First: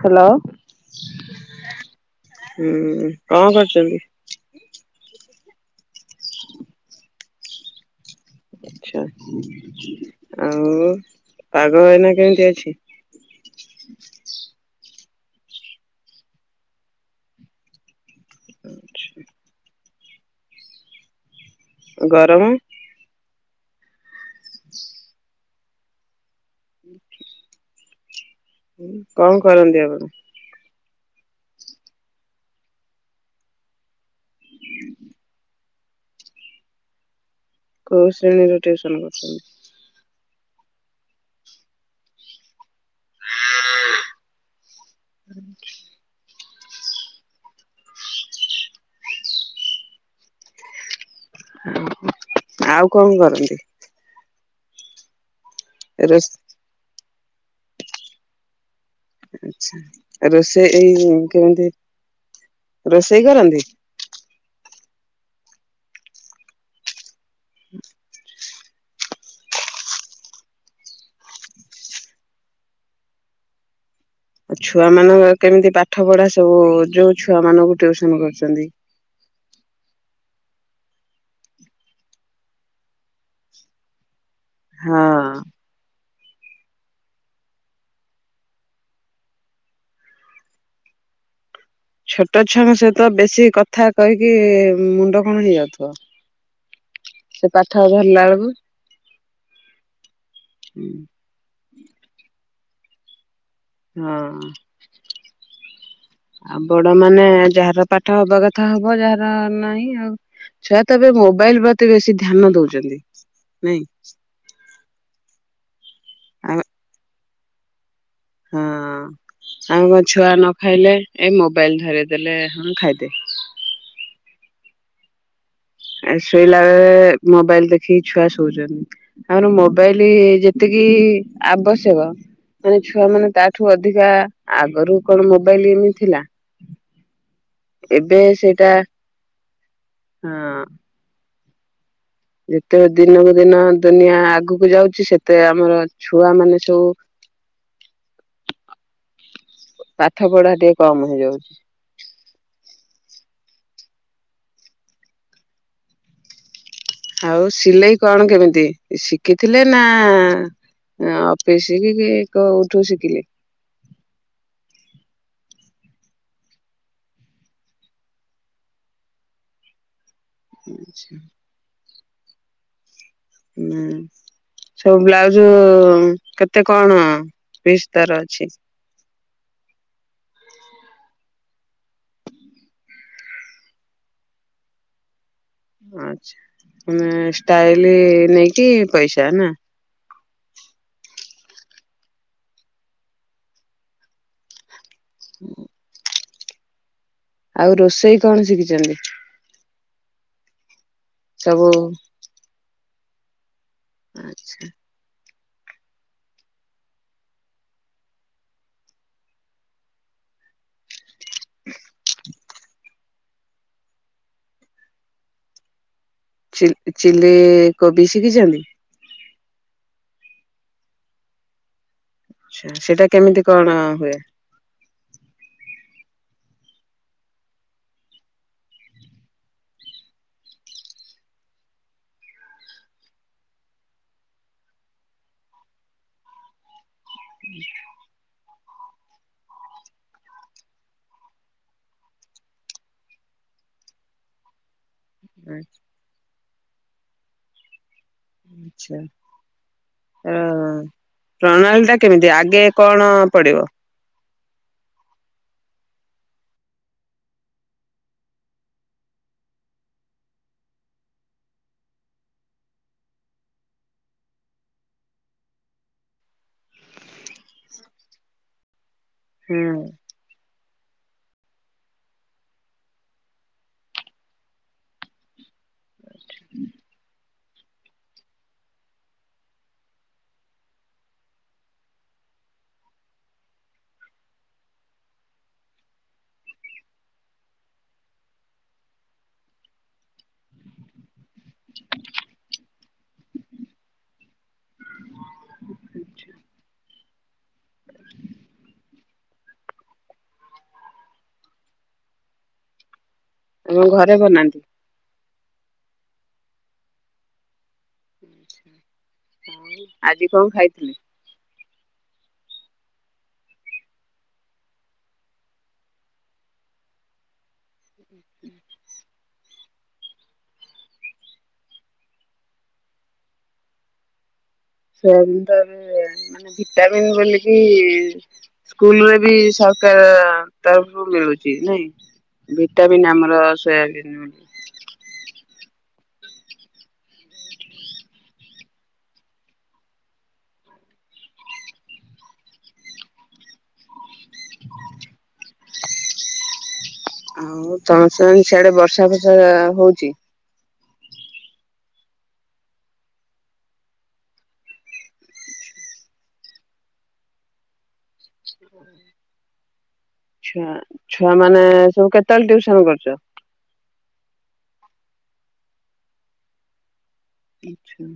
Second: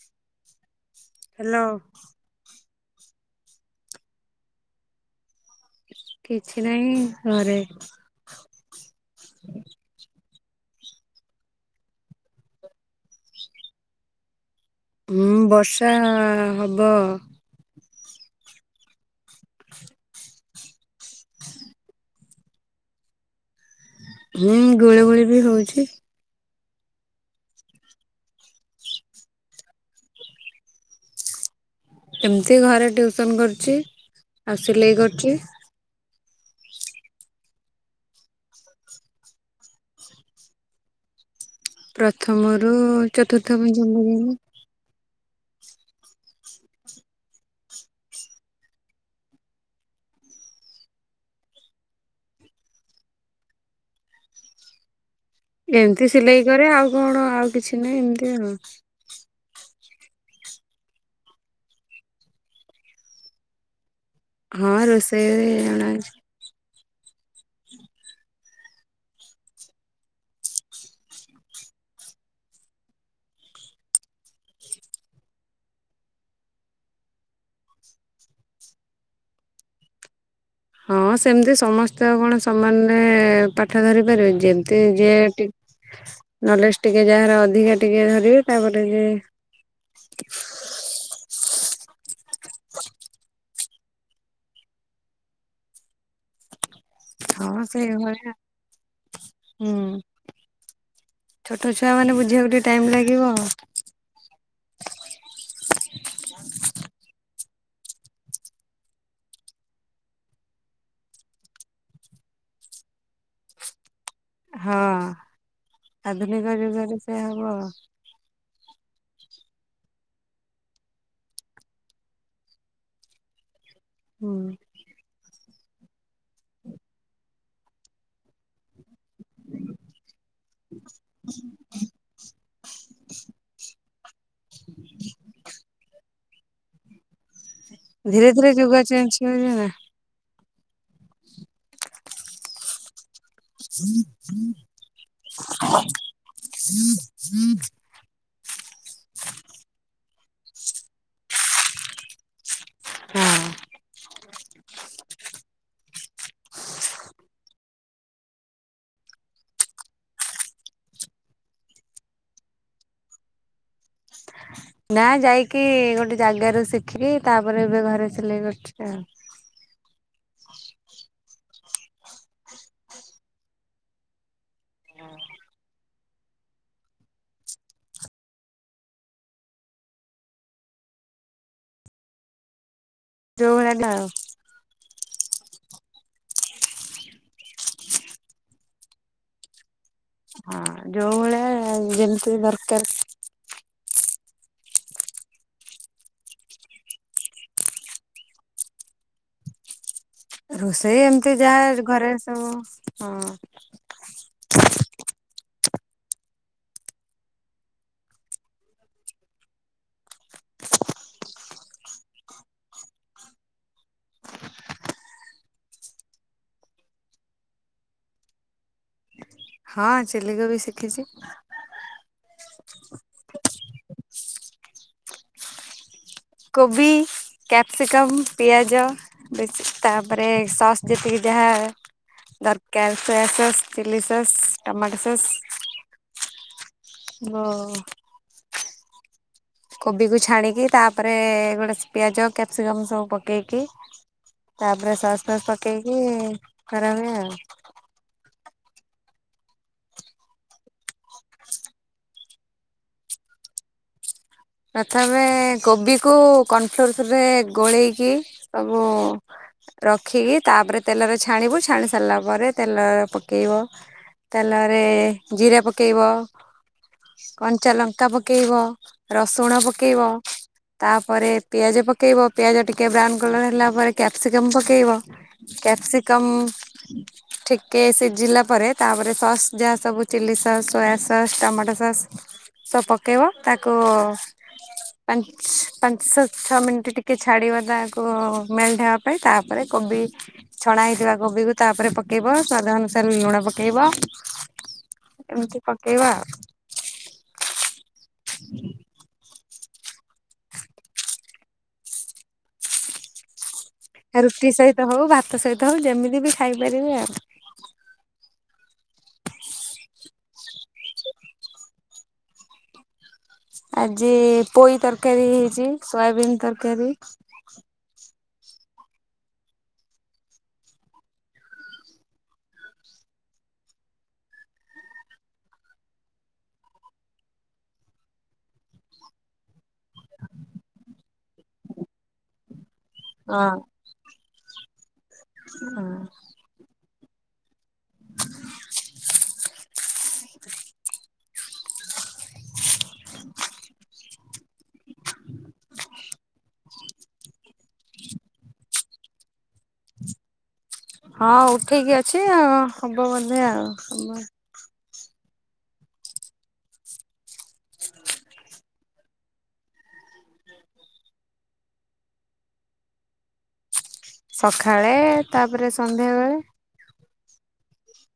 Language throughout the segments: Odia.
ହ୍ୟାଲୋ ହ୍ୟାଲୋ ହୁଁ କଣ କରୁଛନ୍ତି କିଛି ନାହିଁ ଘରେ। ଆଚଛା। ଆଉ ପାଗ ଭଇନା କେମିତି ଅଛି। ହୁଁ ବର୍ଷା ହବ। ଗରମ। ହୁଁ ଗୋଳି ଗୋଳି ବି ହଉଛି। କଣ କରନ୍ତି ଆପଣ। ଏମିତି ଘରେ ଟିଉସନ କରୁଛି ଆଉ ସିଲେଇ କରୁଛି। କୋଉ ଶ୍ରେଣୀରୁ ଟୁସନ କରୁଛନ୍ତି। ପ୍ରଥମ ଆ ଚତୁର୍ଥ ପ ଜନ୍ମ ଯ ହୁଁ ଆଉ କଣ କରନ୍ତି। ଏମିତି ରୋଷ ସିଲେଇ କରେ ଆଉ। କଣ ଆଉ କିଛି ନାହିଁ ଏମତି ଆଉ। ଆଛା ରୋଷେଇ ଏଇ କେମତି ରୋଷେଇ କରନ୍ତି। ହଁ ରୋଷେଇରେ ଜଣା ହେଉଛି। ହୁଁ। ଆଉ ଛୁଆ ମାନଙ୍କ କେମିତି ପାଠ ପଢା ସବୁ ଯୋଉ ଛୁଆ ମାନଙ୍କୁ ଟିଉସନ କରୁଛନ୍ତି। ହଁ ସେମିତି ସମସ୍ତେ ଆଉ କଣ ସମାନରେ ପାଠ ଧରି ପାରିବେ। ଯେମତି ଯ ହଁ। ଟିକ ନଲେଜ ଟିକେ ଯାହାର ଅଧିକା ଟିକେ ଧରିବେ ତାପରେ ଯ ଛୋଟ ଛୁଆଙ୍କ ସହିତ ବେଶୀ କଥା କହିକି ମୁଣ୍ଡ କଣ ହେଇଯାଉଥିବ। ସେ ହଁ ପାଠ ଧରିଲା ସେଇଭଳିଆ ବେଳକୁ ହଁ। ତ ଛୁଆମାନେ ବୁଝିବାକୁ ଟିକେ ଟାଇମ୍ ଲାଗିବ। ହଁ ଆଉ ବଡ ମାନେ ଯାହାର ପାଠ ହବା କଥା ହବ ଯାହାର ନାହିଁ ଆଉ ଛୁଆ ତ ଏବେ ମୋବାଇଲ ପ୍ରତି ବେଶୀ ଧ୍ୟାନ ଦଉଛନ୍ତି ନାଇଁ ହଁ ଆଧୁନିକ ଆଉ ଯୁଗରେ ସେ ହୁ ହଁ ଆଉ କଣ ଛୁଆ ନ ଖାଇଲେ ଏ ମୋବାଇଲ ଧରିଦେଲେ ହଁ ଖାଇଦେ। ହୁଁ ଶୋଇଲା ବେଳେ ମୋବାଇଲ ଦେଖିକି ଛୁଆ ଶଉଛନ୍ତି। ଆମର ମୋବାଇଲ ଯେତିକି ଆବଶ୍ୟକ ମାନେ ଛୁଆ ମାନେ ତାଠୁ ଅଧିକା ଆଗରୁ କଣ ମୋବାଇଲ ଏମିତି ଥିଲା। ଏବେ ଧୀରେ ଧୀରେ ସେଇଟା ଯୋଗା ଚେଞ୍ଜ। ହଁ ଯେତେ ଦିନ ବ ଦିନ ଦୁନିଆ ଆଗକୁ ଯାଉଛି ସେତେ ଆମର ଛୁଆ ମାନେ ସବୁ ପାଠ ପଢା ଟିକେ କମ୍ ହେଇଯାଉଛି। ହଁ। ଆଉ ସିଲେଇ କଣ କେମିତି ଶିଖିଥିଲେ ନା ଅଫିସ କି କୋଉଠୁ ଶିଖିଲେ ନା ଯାଇକି ଗୋଟେ ଜାଗାରେ ଶିଖିକି ତାପରେ ଏବେ ଘରେ ସିଲେଇ କରଛି ଆଉ। ଆଚ୍ଛା [inaudible] ଉଁ। ସବୁ ବ୍ଲାଉଜ କେତେ କଣ ପିସ୍ ତାର ଅଛି? ଯୋଉ ଭଳିଆ ହେଲା ଆଉ। ଆଛା ମାନେ ଷ୍ଟାଇଲ ନେଇକି ପଇସା ନା। ଆ ଯେମିତି ଦରକାର। ଆଉ ରୋଷେଇ କଣ ଶିଖିଛନ୍ତି? ରୋଷେ ରେ ଏମିତି ଯା ସବୁ ଘରେ ସବୁ ହଁ। ଆଚ୍ଛା। ଚିଲ୍-ଚିଲ୍ଲି କୋବି ଶିଖିଛନ୍ତି? ହଁ ଚିଲ୍ଲି କୋବି ଶିଖିଛି। ଆଚ୍ଛା। ସେଇଟା କେମିତି କଣ ହୁଏ? କୋବି, କ୍ୟାପ୍ସିକମ୍, ପିଆଜ। ବେଶ୍ ତାପରେ ସସ୍ ଯେତିକି ଯାହା ଦରକାର, soya sauce, chilli sauce, tomato sauce ଭ କୋବିକୁ ଛାଣିକି, ତାପରେ ଗୋଟେ ପିଆଜ, କ୍ୟାପସିକମ ସବୁ ପକେଇକି, ତାପରେ ସସ୍ ଫସ୍ ପକେଇକି କରାହୁଏ ଆଉ। ଆଚ୍ଛା। ପ୍ରଣାଳୀଟା କେମିତି? ଆଗେ କଅଣ ପଡିବ? ପ୍ରଥମେ କୋବିକୁ କର୍ଣ୍ଣଫ୍ଲୋରରେ ଗୋଳେଇକି, ସବୁ ରଖିକି, ତାପରେ ତେଲରେ ଛାଣିବୁ, ଛାଣି ସାରିଲା ପରେ ତେଲରେ ପକେଇବ। ତେଲରେ ଜିରା ପକେଇବ, କଞ୍ଚା ଲଙ୍କା ପକେଇବ ରସୁଣ ହୁଁ ପକେଇବ ତାପରେ ପିଆଜ ପକେଇବ, ପିଆଜ ଟିକେ ବ୍ରାଉନ୍ କଲର୍ ହେଲା ପରେ କ୍ୟାପ୍ସିକମ୍ ପକେଇବ କ୍ୟାପ୍ସିିକମ୍ ଠିକେ ସିଝିଲା ପରେ, ତାପରେ ସସ୍ ଯାହା ସବୁ chilli sauce, soya sauce, tomato sauce ସବୁ ପକେଇବ। ତାକ କୁ ପାଞ୍ଚ୍ ପାଞ୍ଚଶ ଛଅ ମିଣ୍ଟି ଟିକେ ଛାଡିବା ତାକୁ ମେଲଟ୍ ହେବା ପାଇଁ, ତାପରେ କୋବି ଛଣା ହେଇଥିବା କୋବିକୁ ତାପରେ ପକେଇବ, ସ୍ଵାଦ ଅନୁସାରେ ଲୁଣ ପକେଇବ, ଏମତି ପକେଇବ ଆଉ। ଆମ ଘରେ ଆ ରୁଟି ବନାନ୍ତି ସହିତ ହଉ, ଭାତ ସହିତ ହଉ, ଯେମିତି ବି ଖାଇପାରିବେ ଆଉ। ଆଜି କଣ ଖାଇଥିଲେ? ଆଜି ପୋଇ ତରକାରୀ ହେଇଛି ସୋୟାବିନ୍ ତରକାରୀ। ସୋୟାବିନ ତାହେଲେ ମାନେ ଭିଟାମିନ ବୋଲିକି ସ୍କୁଲରେ ବି ସରକାର ତରଫରୁ ମିଳୁଛି ନାଇଁ। ଭିଟାମିନ୍ ଆମର ସୋୟାବିନ୍ [unintelligible] ହଁ। ଆଉ [unintelligible] ସିଆଡେ ବର୍ଷା ଫର୍ଷା ହଉଛି। ହଁ ହଉ ଠିକ ଅଛି ଆ ହବ ବୋଧେ ଆଉ ହବ। ଛୁଆ ଛୁଆ ମାନେ ସବୁ କେତେବେଳେ ଟିୟୁସନ କରୁଚ? ସକାଳେ ତାପରେ ସନ୍ଧ୍ୟାବେଳେ। ଆଚ୍ଛା।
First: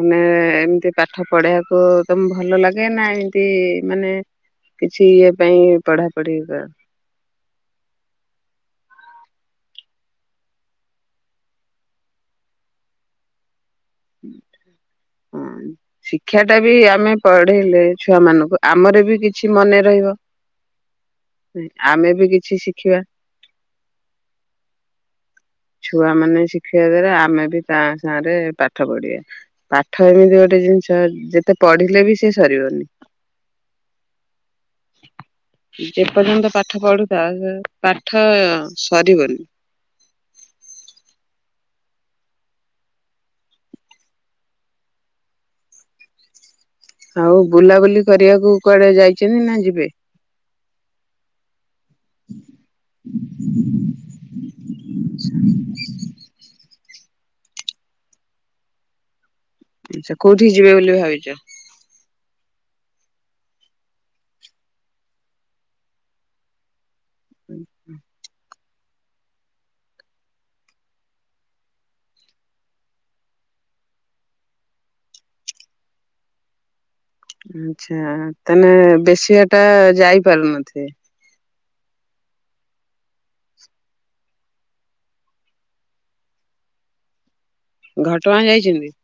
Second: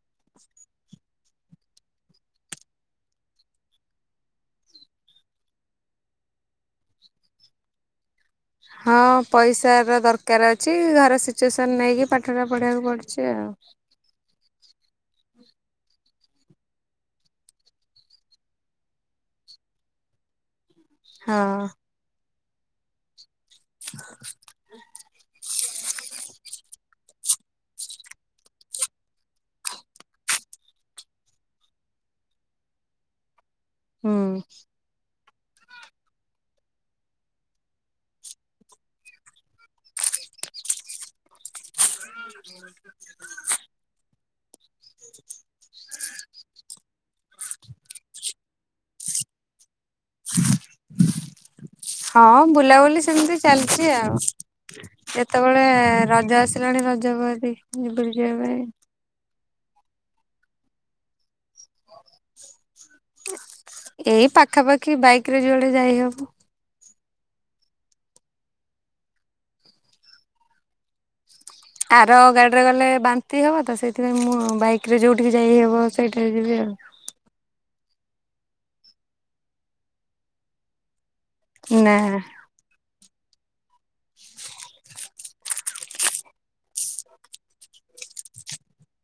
ମାନେ ଏମିତି ପାଠ ପଢ଼େଇବାକୁ ତମ ଭଲ ଲାଗେ ନା ଏମତି ମାନେ କିଛି ଇଏ ପାଇଁ ପଢାପଢି କର? ହଁ ପଇସାର ଦରକାର ଅଛି ଘର ସିଚୁଏସନ୍ ନେଇକି ପାଠଟା ପଢେଇବାକୁ ପଡୁଛି ଆଉ। ହଁ ଶିକ୍ଷା ଟା ବି ଆମେ ପଢେଇଲେ ଛୁଆ ମାନଙ୍କୁ ଆମର ବି କିଛି ମନେ ରହିବ। ହଁ ହୁଁ ଆମେ ବି କିଛି କିଛି ଶିଖିବା। ଛୁଆ ମାନେ ଶିଖିବା ଦ୍ୱାରା ଆମେ ବି ତା ସାଙ୍ଗରେ ପାଠ ପାଠ ପଢିବା ପାଠ ଏମିତି ଗୋଟେ ଜିନିଷ ଯେତେ ପଢିଲେ ବି ସେ ସରିବନି। ହୁଁ। ଯେପର୍ଯ୍ୟନ୍ତ ପାଠ ପଢୁଥା ସ ପାଠ ସରିବନି। ଆଉ ବୁଲାବୁଲି କରିବାକୁ କୁଆଡେ ଯାଇଚନ୍ତି ନା ଯିବେ? ହଁ ବୁଲାବୁଲି ସେମିତି ଚାଲିଚି ଆଉ ଯେତେବେଳେ ରଜ ଆସିଲାଣି ରଜ ଜଗ ଦେଖି [unintelligible] ଆଛା କୋଉଠି ଯିବେ ବୋଲି ଭାବିଚ? ଏଇ ପାଖାପାଖି ବାଇକ୍ ରେ ଜୁଆଡେ ଯାଇହବ। ଉଁ ହୁଁ। ଆର ଗାଡିରେ ଗଲେ ବାନ୍ତି ହବ ତ ସେଇଥିପାଇଁ ମୁଁ ବାଇକ୍ ରେ ଯୋଉଠିକି ଯାଇହବ ସେଇଠାରେ ଯିବି ଆଉ। ଆଛା ତାନେ ବେଶୀ ବାଟ ଯାଇପାରୁନଥିବେ? ନା। ଘଟଗାଁ ଯାଇଚନ୍ତି?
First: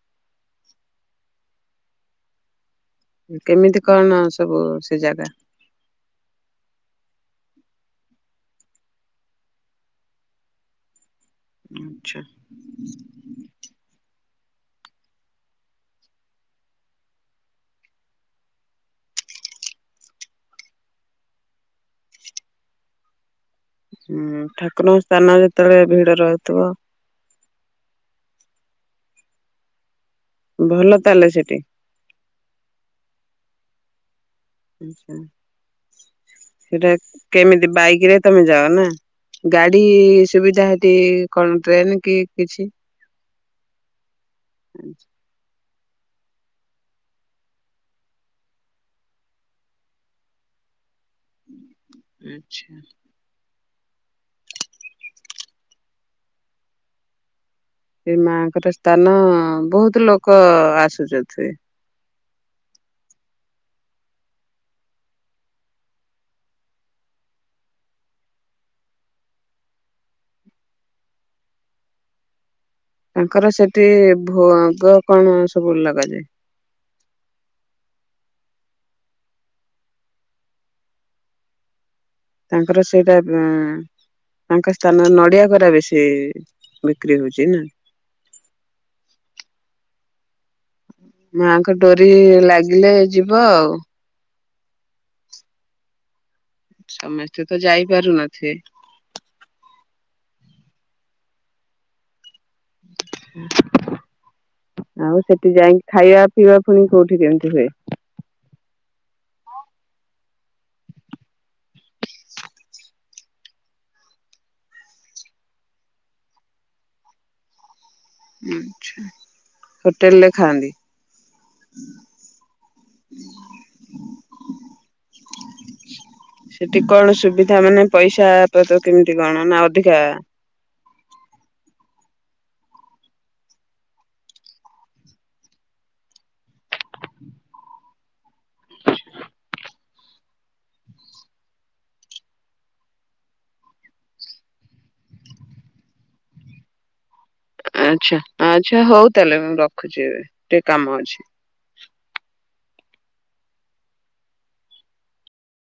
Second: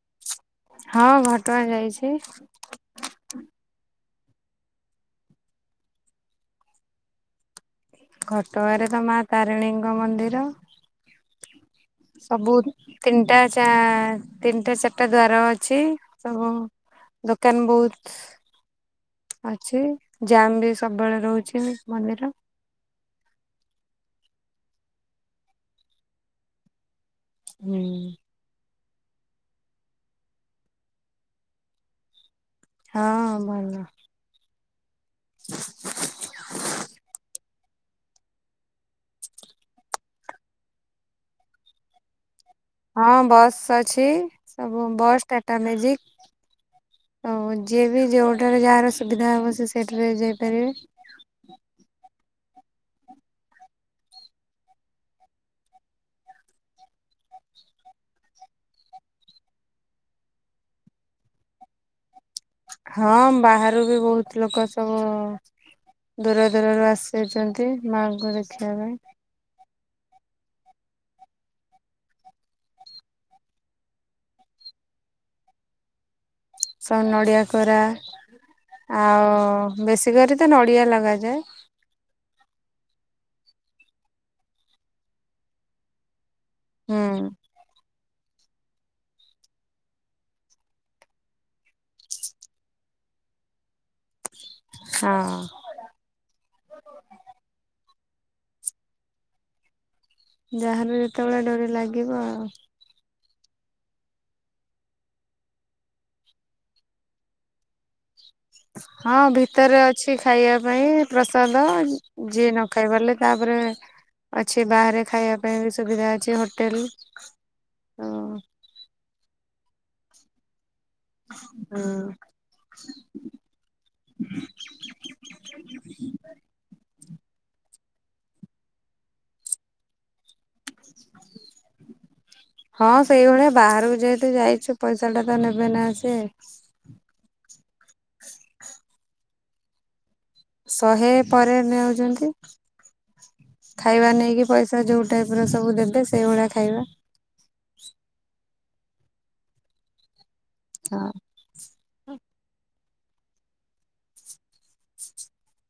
ହଁ ଘଟଗାଁ ଯାଇଚି। କେମିତି କଣ? ସବୁ ସେ ଜାଗା ଘଟଗାଁ ରେ ତ ମା ତାରିଣୀଙ୍କ ମନ୍ଦିର ଆଚ୍ଛା ସବୁ ତିନିଟା ଞ୍ଚା ତିନିଟା ଚାରଟା ଦ୍ଵାର ଅଛି ସବୁ ଦୋକାନ ବହୁତ ଅଛି ଜାମ ବି ସବୁବେଳେ ରହୁଚି ମନ୍ଦିର। ହୁଁ ଠାକୁରଙ୍କ ସ୍ଥାନ ଯେତେବେଳେ ଭିଡ ରହୁଥିବ। ହୁଁ। ଭଲ ତାହେଲେ ସେଠି? ହଁ ଭଲ। ଆଚ୍ଛା ସେଟା କେମିତି ବାଇକ୍ ରେ ତମେ ଯାଅ ନା ଗାଡି ସୁବିଧା ସେଠି କଣ ଟ୍ରେନ କି କିଛି? ହଁ ବସ ଅଛି ସବୁ ବସ ଟା ଟାଟା ମ୍ୟାଜିକ୍ ଆଉ ଯିଏ ବି ଯେଉଠାରେ ଯାହାର ସୁବିଧା ହେବ ସେ ସେଇଟାରେ ଯାଇପାରିବ। ଆଚ୍ଛା। ଏ ମାଙ୍କର ସ୍ଥାନ ବହୁତ ଲୋକ ଆସୁଚନ୍ତି। ହଁ ବାହାରୁ ବି ବହୁତ ଲୋକ ସବୁ ଦୂର ଦୂରରୁ ଆସିଚନ୍ତି ମାଙ୍କୁ ଦେଖିବା ପାଇଁ। ତାଙ୍କର ସେଠି ଭୋଗ କଣ ସବୁ ଲଗାଯାଏ। ସବୁ ନଡ଼ିଆ କୋରା ଆଉ ବେଶୀ କରି ତ ନଡ଼ିଆ ଲଗାଯାଏ। ତାଙ୍କର ସେଇଟା ଉଁ ତାଙ୍କ ସ୍ଥାନ ରେ ନଡିଆ କୋରା ବେଶୀ ବିକ୍ରି ହୁଁ ହଉଚି ନା? ମାଆଙ୍କ ଡୋରି ଲାଗିଲେ ଯିବ ଆଉ। ହଁ। ସମସ୍ତେ ତ ଯାଇପାରୁନଥିବେ। ଯାହାହାର ଯେତେବେଳେ ଡରି ଲାଗିବ ଆଉ। ଆଉ ସେଠି ଯାଇକି ଖାଇବା ପିଇବା ପୁଣି କୋଉଠି କେମିତି ହୁଏ। ହଁ ଭିତରେ ଅଛି ଖାଇବା ପାଇଁ ପ୍ରସାଦ ଯିଏ ନ ଖାଇ ପାରିଲେ ତାପରେ ଅଛି ବାହାରେ ଖାଇବା ପାଇଁ ବି ସୁବିଧା ଅଛି ହୋଟେଲ। ଆଛା ହୋଟେଲ ରେ ଖାଆନ୍ତି। ସେଠି ହଁ। କଣ ସୁବିଧା ମାନେ ପଇସା ତ କେମିତି କଣ ନା ଅଧିକା ହଁ ସେଇଭଳିଆ ବାହାରକୁ ଯେହେତୁ ଯାଇଛୁ ପଇସା ଟା ତ ନେବେ ନା ସି ଶହେ ପରେ ନେଉଛନ୍ତି ଖାଇବା ନେଇକି ପଇସା ଯୋଉ ଟାଇପ ର ସବୁ ଦେବେ ସେଇଭଳିଆ ଖାଇବା। ଆଚ୍ଛା। ଆଚ୍ଛା ହଉ ତାହେଲେ ମ୍ୟାମ ରଖୁଛି ଏବେ। ଗୋଟେ କାମ ହଁ ଅଛି।